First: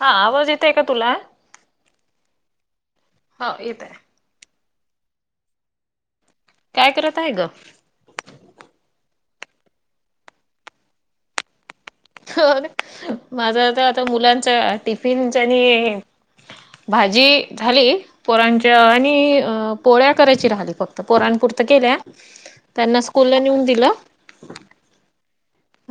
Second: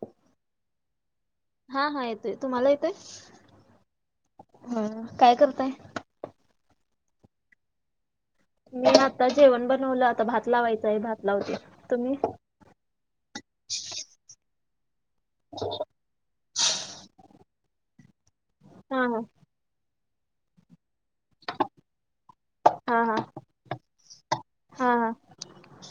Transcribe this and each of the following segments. हा आवाज येतय का तुला? हा, हा, येतोय. तुम्हाला येतय? हो येत आहे. हा काय करताय? काय करत आहे ग? मी आता जेवण बनवलं आता भात लावायचं आहे भात लावते, तुम्ही? माझा आता, आता मुलांचा टिफिनच आणि भाजी झाली पोरांच्या हा हा आणि अ ह पोळ्या करायची राहिली फक्त. पोरं पुरतं केल्या त्यांना हा हा स्कूलला नेऊन दिलं. हा हा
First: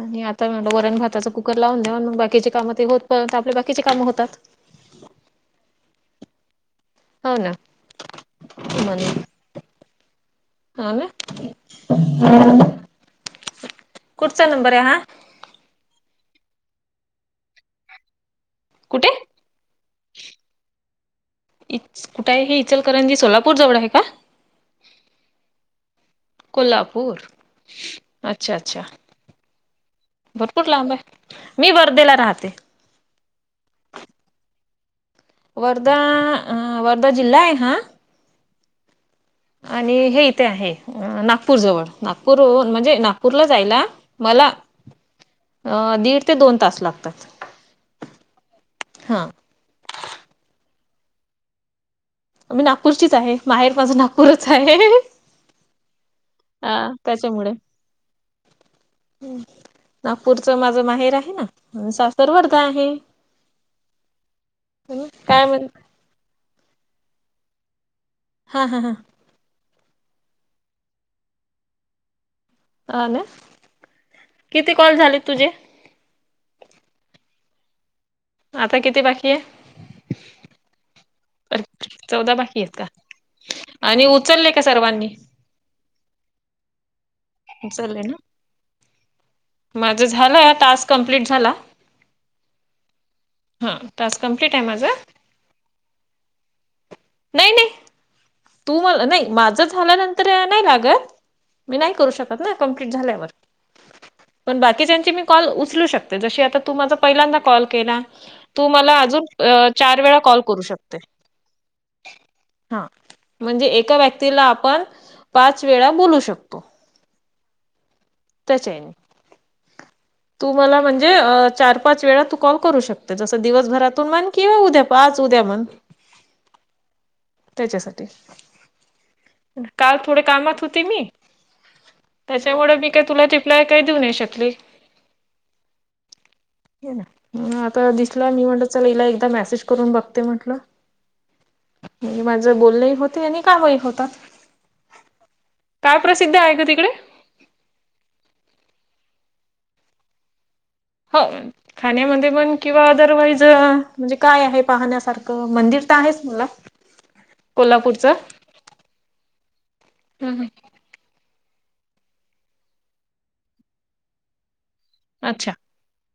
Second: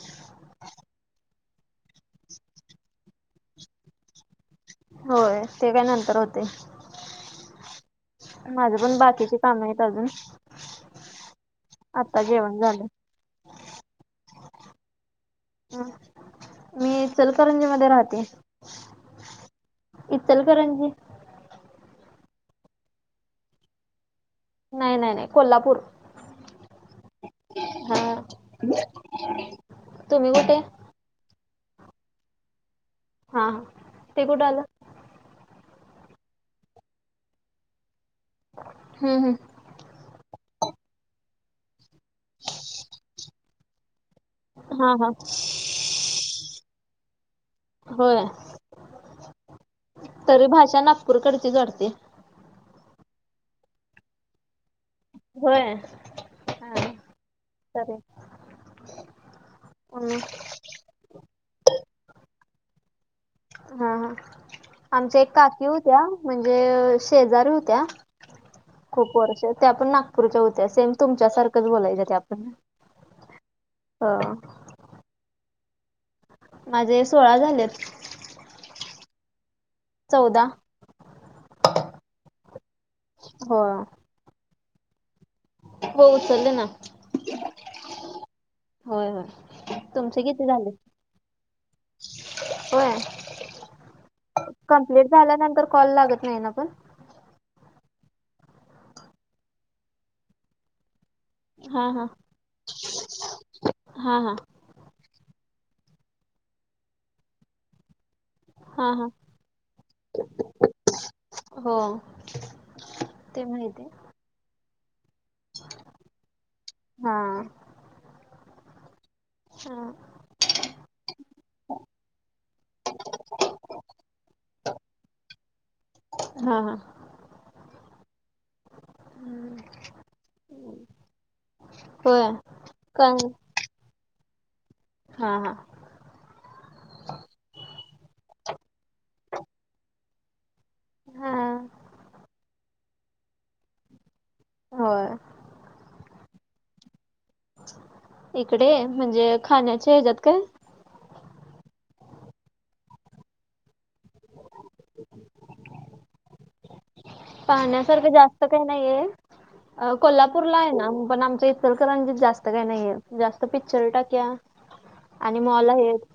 आणि आता वरण, भाताचं कुकर लावून देऊन मग बाकीचे कामं ते होत पंत आपले बाकीची काम होतात. होय ते काय नंतर होते. हो ना माझी पण बाकीचे काम आहेत अजून. हा ना आता जेवण झालं. कुठचा नंबर आहे हा? हां मी इचलकरंजी मध्ये राहते. कुठे? इतलकरंजी. इच कुठ आहे हे इचलकरंजी सोलापूर जवळ आहे का? नाही, नाही, नाही कोल्हापूर. कोल्हापूर हा अच्छा, अच्छा तुम्ही कुठे? भरपूर लांब आहे. मी वर्ध्याला राहते. हा ते कुठे आलं? वर्धा, वर्धा जिल्हा आहे हा हम्म, हम्म. आणि हे इथे आहे नागपूर जवळ नागपूरुन म्हणजे नागपूरला जायला मला हा हा. दीड ते दोन तास लागतात. होय हा तरी भाषा नागपूरकडची वाटते. मी नागपूरचीच आहे माहेर माझं नागपूरच आहे. होय हा चालेल. नागपूरच माझं माहेर आहेना, सासर वर्धा आहे. हा ह आमच्या एक काय म्हण काकी होत्या म्हणजे शेजारी होत्या हा हा हा खूप वर्ष त्या पण नागपूरच्या होत्या सेम तुमच्यासारखंच बोलायचं त्या पण अ न अ किती कॉल झालेत तुझे माझे सोळा झालेत आता किती बाकी आहे चौदा अ चौदा बाकी आहेत का हो आणि उचलले का सर्वांनी हो उचलले ना उचलले ना होय होय माझं तुमचे किती झालं झाले टास्क कम्प्लीट झाला होय हा टास्क कम्प्लीट आहे या कम्प्लीट झाल्यानंतर कॉल लागत नाही ना पण नाही नाही तू मला नाही माझं झाल्यानंतर नाही लागत मी हा नाही हा करू शकत ना कमप्लीट झाल्यावर हा हा पण बाकीच्याची मी कॉल उचलू शकते जशी आ तू माझा पहिल्यांदा कॉल केला तू हा मला हा अजून चार वेळा कॉल करू शकते हो हा ते म्हणजे माहिती एका व्यक्तीला आपण पाच वेळा बोलू शकतो हा त्याचेन हा तू मला म्हणजे चार पाच वेळा तू कॉल करू शकते जस दिवसभरातून मन किंवा उद्या पा पाच उद्या म्हण हा हा त्याच्यासाठी काल थोडे कामात होते मी, होय त्याच्यामुळे मी काय का तुला ते प्लाय काय देऊ न नाही शकली हा हा आता दिसला मी म्हणटलं चला हिला एकदा मेसेज करून बघते म्हंटलं हा म्हणजे माझ बोलण होत काम ही होतात होय काय प्रसिद्ध आहे ग तिकडे इकडे म्हणजे खाण्याचे ह्याच्यात काय हो खाण्यामध्ये पण किंवा आओदरवाईज म्हणजे काय आहे पाहण्यासारखं मंदिर आहेच मला कोल्हापूरचं. पाहण्यासारखं जास्त काही नाहीये, हम्म कोल्हापूरला हम्म आहे ना पण आमच इ इचलकरंजीत जास्त काही नाहीय जास्त पिक्चर टाक्या आणि मॉल आहेत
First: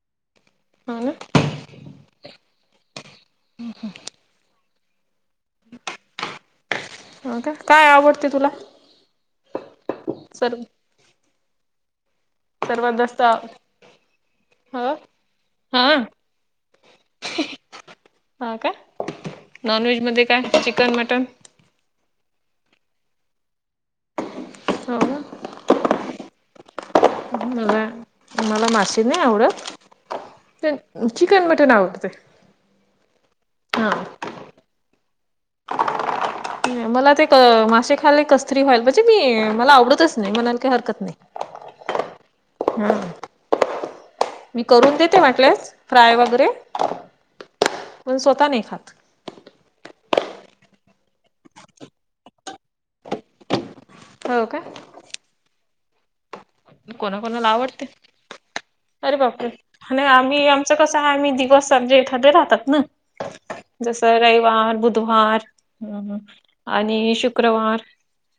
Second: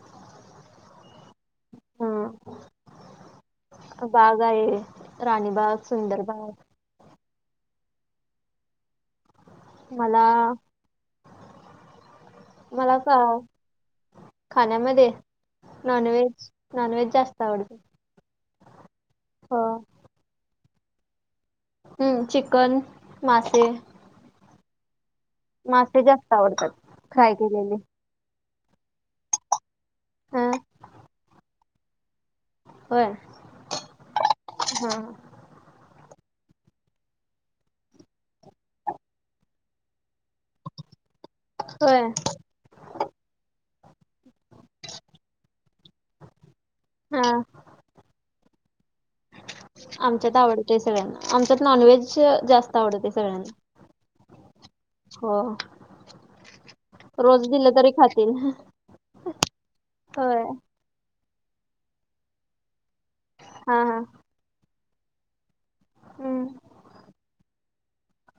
हा ना हम बाग आहे राणीबाग सुंदर बाग ह का काय आवडते तुला मला सर्व सर्वात मला जास्त हो खाण्यामध्ये हा नॉनव्हेज नॉनव्हेज जास्त आवडते हा का हो नॉन व्हेज मध्ये काय चिकन मटन चिकन मासे हा मासे जास्त आवडतात. फ्राय केलेले [unintelligible] मला मासे नाही आवडत. हा चिकन मटण आवडत. होय. हा. मला ते मासेे खाली कस्तरी व्हायल. म्हणजे मी मला आवडतच नाही. म्हणाल काही हरकत नाही. होय. हा. मी करून देते वाटल्यास. फ्राय वगैरे. हा पण स्वतः नाही खात. आमच्यात आवडतय सगळ्यांना. आमच्यात नॉनव्हेज जास्त आवडत सगळ्यांना. हो का? हो. रोज कोणाकोणाला दिले आवडते तरी खातील. अरे बाप रे! आणि होय. आम्ही आमचं कसं आहे? आम्ही दिवस सजे एखादे राहतात ना? हा हा. जस रविवार, बुधवार. हम्म. आणि शुक्रवार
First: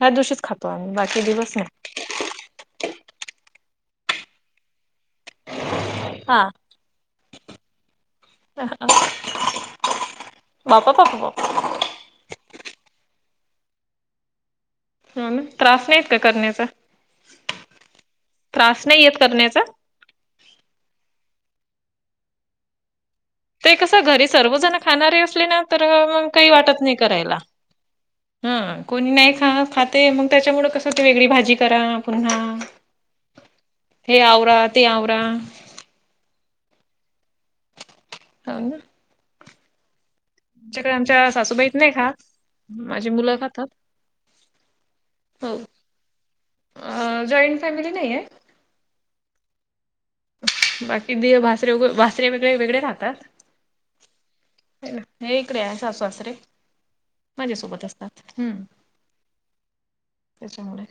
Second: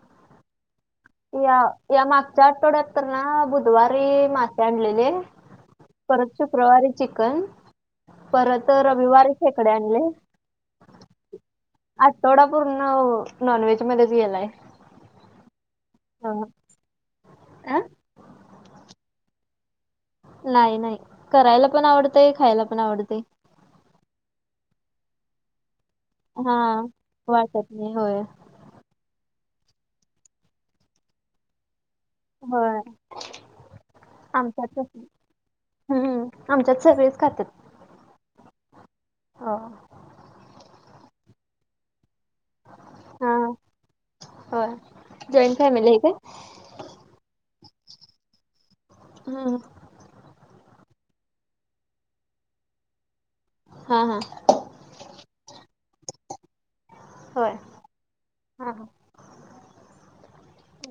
ह्या दिवशीच खातो आम्ही. बाकी- या, दिवस नाही या मागच्या आठवड्यात तर ना बुधवारी मासे आणलेले. परत हा शुक्रवारी चिकन. परत बापा रविवारी शेकडे आणले. बापा, बापा, बाप. आठवडा पूर्ण नॉन व्हेज मध्येच गेलाय. हा. मग त्रास नाहीे येत का अ करण्याचा? त्रास नाही येत करण्याचा? नाही नाही. करायला पण आवडतय. खायला पण आवडतय. ते कस? घरी सर्वजण खाणारे असले ना, तर मग काही हा वाटत नाही करायला. वाटत नाही होय. हं. कोणी नाही खा खातय. मग त्याच्यामुळे कसं ते वेगळी भाजी करा. पुन्हा होय हे आवरा. आमच्यात ते तसं. आवरा. हम्म. आमच्यात सगळेच खातात. हो ना. हो. आमच्याकडे आमच्या सासूबाई त नाही खात. माझी हा मुलं खातात. होय जॉईंट हो. फॅमिली आहे काय? अ. जॉइंट फॅमिली नाहीए. हो. बाकी दीर, भासरे- भासरे वेगळे वेगळे राहतात. हा हा. हे इकडे आहे सासू सासरे. होय. माझ्या सोबत असतात. हम्. हा हा. त्याच्यामुळे.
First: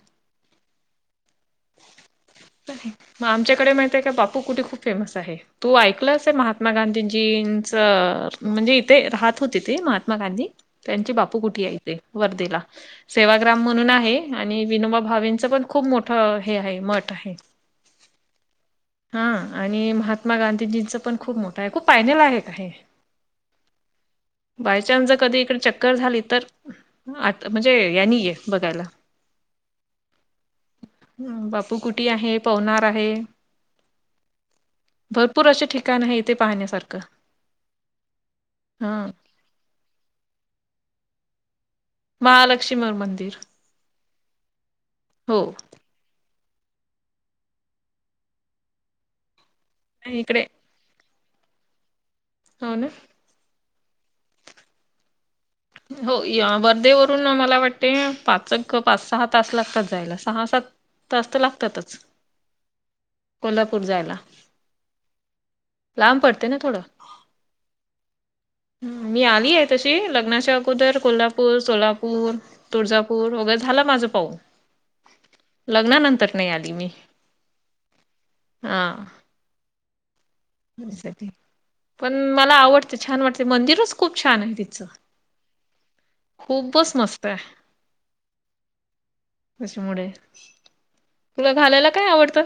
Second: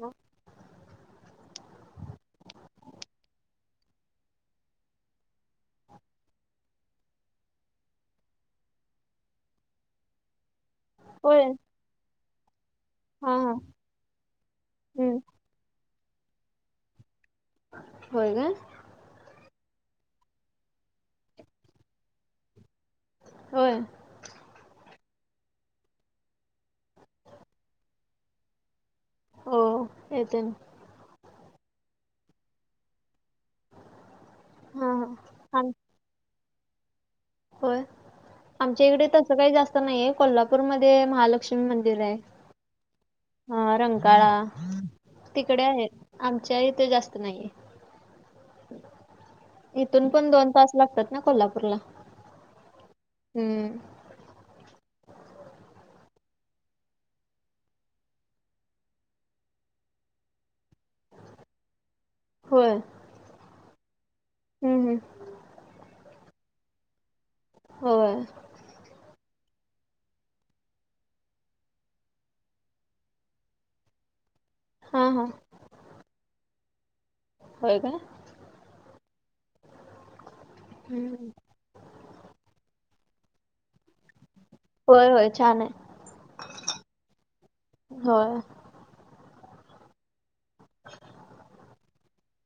मग आमच्याकडे माहित आहे का? बापू कुटी खूप फेमस आहे. तू ऐकलं असेल? महात्मा गांधींजींच, म्हणजे इथे राहत होते ते. महात्मा गांधी. त्यांची बापू होय कुटी आहे. इथे वर्दीला. हा हा सेवाग्राम म्हणून आहे. आणि विनोबा हम्म भावेंच पण खूप मोठ- ह हे आहे. मठ आहे. होय का? हा. आणि महात्मा गांधीजींचं पण खूप मोठ आहे. खूप पायन्यालायक आहे. होय. बायचान्स जर कधी इकडे चक्कर झाली तर- हा. आता म्हणजे यांनी ये बघायला. हो. येते ना. बापू कुटी आहे. पवनार आहे. हा हा. भरपूर असे आम ठिकाण आहे इथे पाहण्यासारखं. होय. आमच्या हा इकडे तसं काही जास्त नाहीये. कोल्हापूरमध्ये महालक्ष्मी मंदिर आहे. महालक्ष्मी मंदिर. हा. रंकाळा हो तिकडे आहेत. आमच्या इथे जास्त नाहीए. इथून नाही पण इकडे दोन तास- लागतात ना कोल्हापूरला हो न हम्म हो य वर्धेवरून मला वाटते पाचक पाच सहा तास लागतात जायला सहा सात तास त लागतातच. होय कोल्हापूर जायला, हम्म हम्म. लांब पडतय ना थोडं होय. मी आलीये तशी लग्नाच्या अगोदर कोल्हापूर, सोलापूर, तुळजापूर वगैरे झालं माझं पाहू हा हा लग्नानंतर नाही आली मी होय काय हा पण मला आवडते छान वाटते मंदिरच खूप छान आहे तिथे होय होय छान आहे खूपच मस्तय. होय. त्याच्यामुडे तुला घालायला काय आवडतं.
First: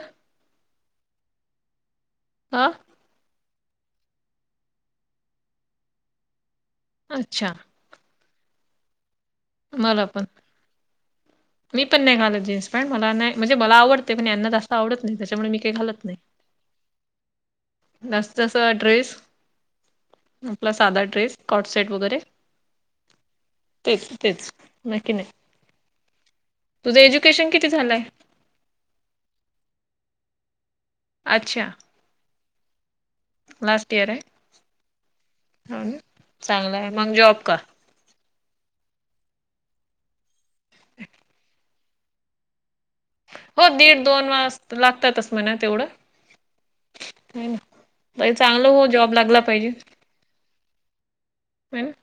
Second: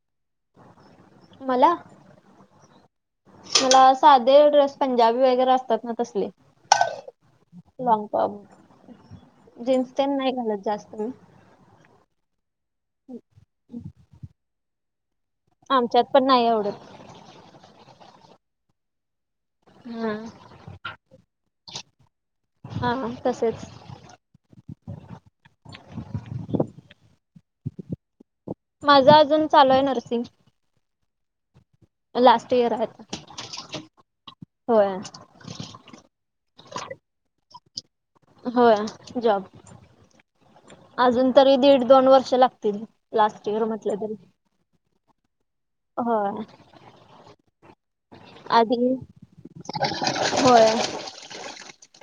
मला आं मला साधे ड्रेस पंजाबी वगैरे असतात ना, तसले अच्छा लॉंगटॉप जीन्स मला तेन पण नाय घालत जास्त मी मी पण नाय घालत जीन्सपॅन्ट मला नाय म्हणजे मला आवडते पण यांना जास्त आवडत नाय त्याच्यामुळे मी काय घालत आमच्यात नाय. पण नाही आवडत. जास्त असं ड्रेस हा आपला साधा ड्रेस कॉटसेेट वगैरे. हा हा तसच तेच तेच नकी ना [inaudible] तुझं एज्युकेशन किती झालंय? माझा अजून चालू य नर्सिंग अच्छा लास्ट इयर हाय आता लास्ट इयर हाय, होय हो ना, चांगला आहे मंग जॉब का? होय जॉब, अजून तरी दीड दोन वर्ष लागतील. लास्ट इयर हो म्हटलं दीड तरी दोन वस लागतातच. म्हणा तेवढ हो होय ना होय चांगलं हो आधी जॉब लागला पाहिजे. होय. हम्म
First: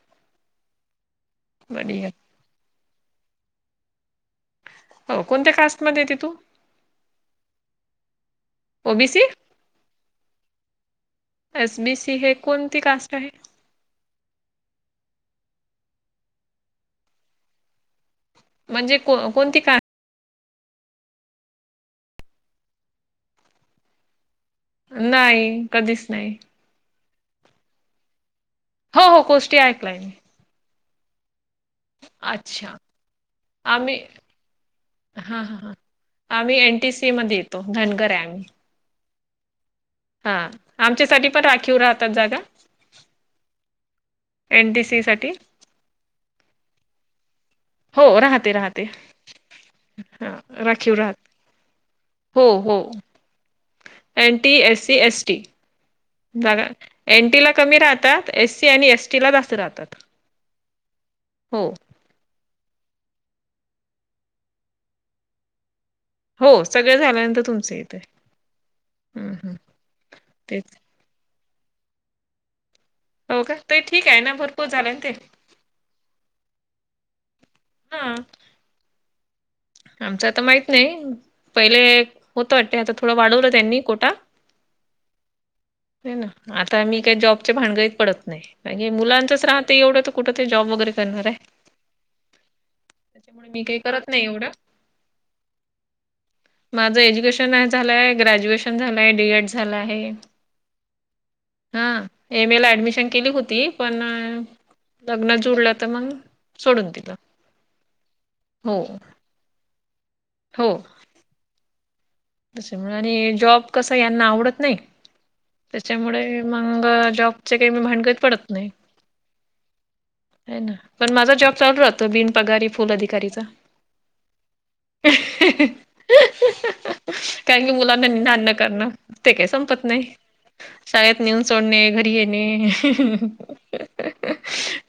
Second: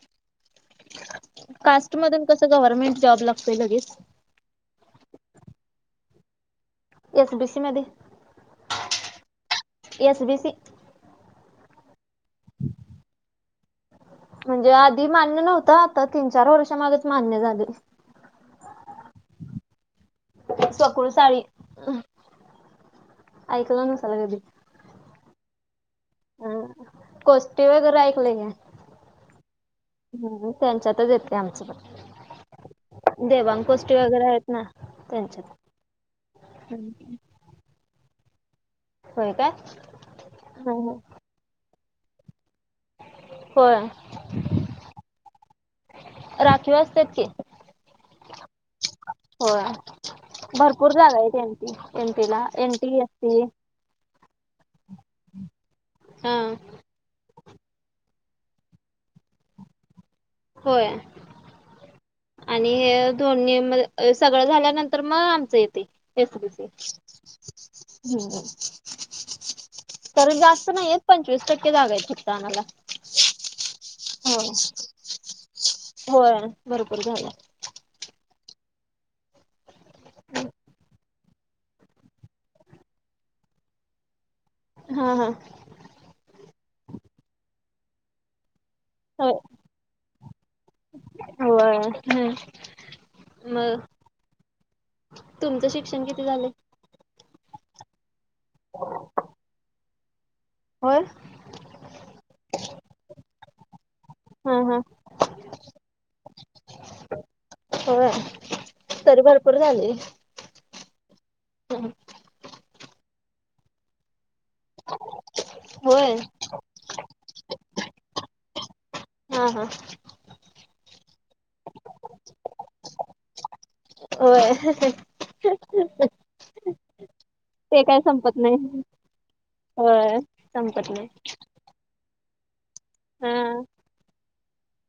कास्टमधून कसं गव्हर्नमेंट जॉब लागतोय लगेच हो कोणत्या कास्टमध्ये येते तू? एस बी सी मध्ये O B C S B C S B C हे कोणती कास्ट आहे. म्हणजे आधी मान्य नव्हतं आता तीन चार वर्षा मागच मान्य झाल. म्हणजे को कोणती का सकूळ साळी ऐकलं नसाला कधी- नाही कधीच नाही. कोस्टी वगैरे ऐकलंय काय हो हो कोष्टी ऐकलय मी बघु कोणचा तर व्यत्य आमचं अच्छा. पण देवाण कोष्टी आम्ही वगैरे आहेत ना हां, त्यांच्यात हां, हां. आम्ही एनटीसी मध्ये येतो धनगर आहे आम्ही होय काय हा आमच्यासाठी पण राखीव राहतात जागा होय एनटीसी साठी राखी असतात की हो राहते राहते होय हां, भरपूर राखीव राहत जागा आहेत एनटी एनटीला NTC N T S C S हा जागा एनटी ला कमी राहतात एस सी आणि एसटीला जास्त राहतात होय हो आणि हे दोन्ही मग सगळं झाल्यानंतर मग आमचं येतंय एसबीसी हो. सगळं झाल्यानंतर तुमचं येतंय. हम्म हं, हं. तरी जास्त तेच. नाही येत पंचवीस टक्के जागा आहेत फक्त आम्हाला हो का ते ठीक आहे ना होय भरपूर झालंय ना ते होय भरपूर झालं हा आमचं आता माहित नाही पहिले होत वाट आता थोडं वाढवलं त्यांनी कोटा हो हो नाही ना आता मी काय जॉबच्या भानगडीत पडत नाही हे हो मुलांचंच राहते एवढं तर कुठं ते जॉब वगैरे करणार आहे हो हम्म त्याच्यामुळे मी काय मग करत नाही एवढं तुमचं शिक्षण किती झालंय माझं एज्युकेशन झालं आहे ग्रॅज्युएशन झालं आहे डीएड झालं आहे होय. हा एमए ला ऍडमिशन केली होती पण हा हा लग्न जुडलं तर मग सोडून दिलं हो हो तरी भरपूर झालय. हो त्याच्यामुळे आणि जॉब कस यांना आवडत नाही होय त्याच्यामुळे मग जॉबच्या काय मी भानगडीत पडत नाही हा हा आहे ना, पण माझा जॉब चालू राहतो, बिन पगारी फुल अधिकारीचा. होय कारण की ते काय मुलांना, नेहण संपत आणण नाही करण ते काही संपत नाही, होय संपत नाही शाळेत नेहून सोडणे, घरी येणे, हा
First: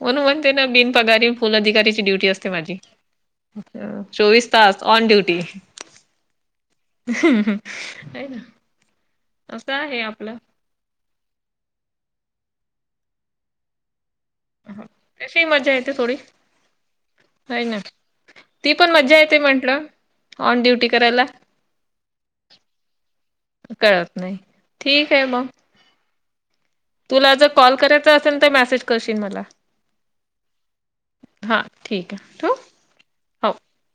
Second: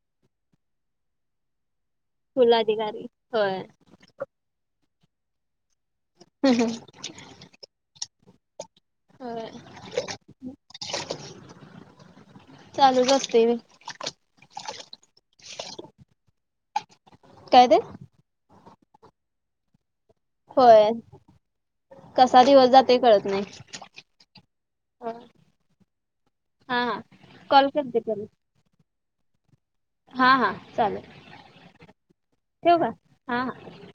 म्हणून म्हणते ना बिन पगारी फुल अधिकारीची ड्युटी असते फुल माझी, अधिकारी होय चोवीस तास ऑन ड्युटी. [unintelligible] आहे ना, होय असं आहे आपलं. चालूच आसतय बाई तशी मज्जा येथे थोडी, हाय काय ना. ते? ती पण मज्जा येते म्हंटलं, ऑन ड्युटी होय करायला. कसा दिवस जातोय कळत नाही कळत नाही, हा ठीक आहे मग. हा तुला जर कॉल करते करायचा परत असेल तर मेसेज करशील मला. हा हा, चालेल, हा ठीक आहे ठेवू ठेव का, हा हो. हा.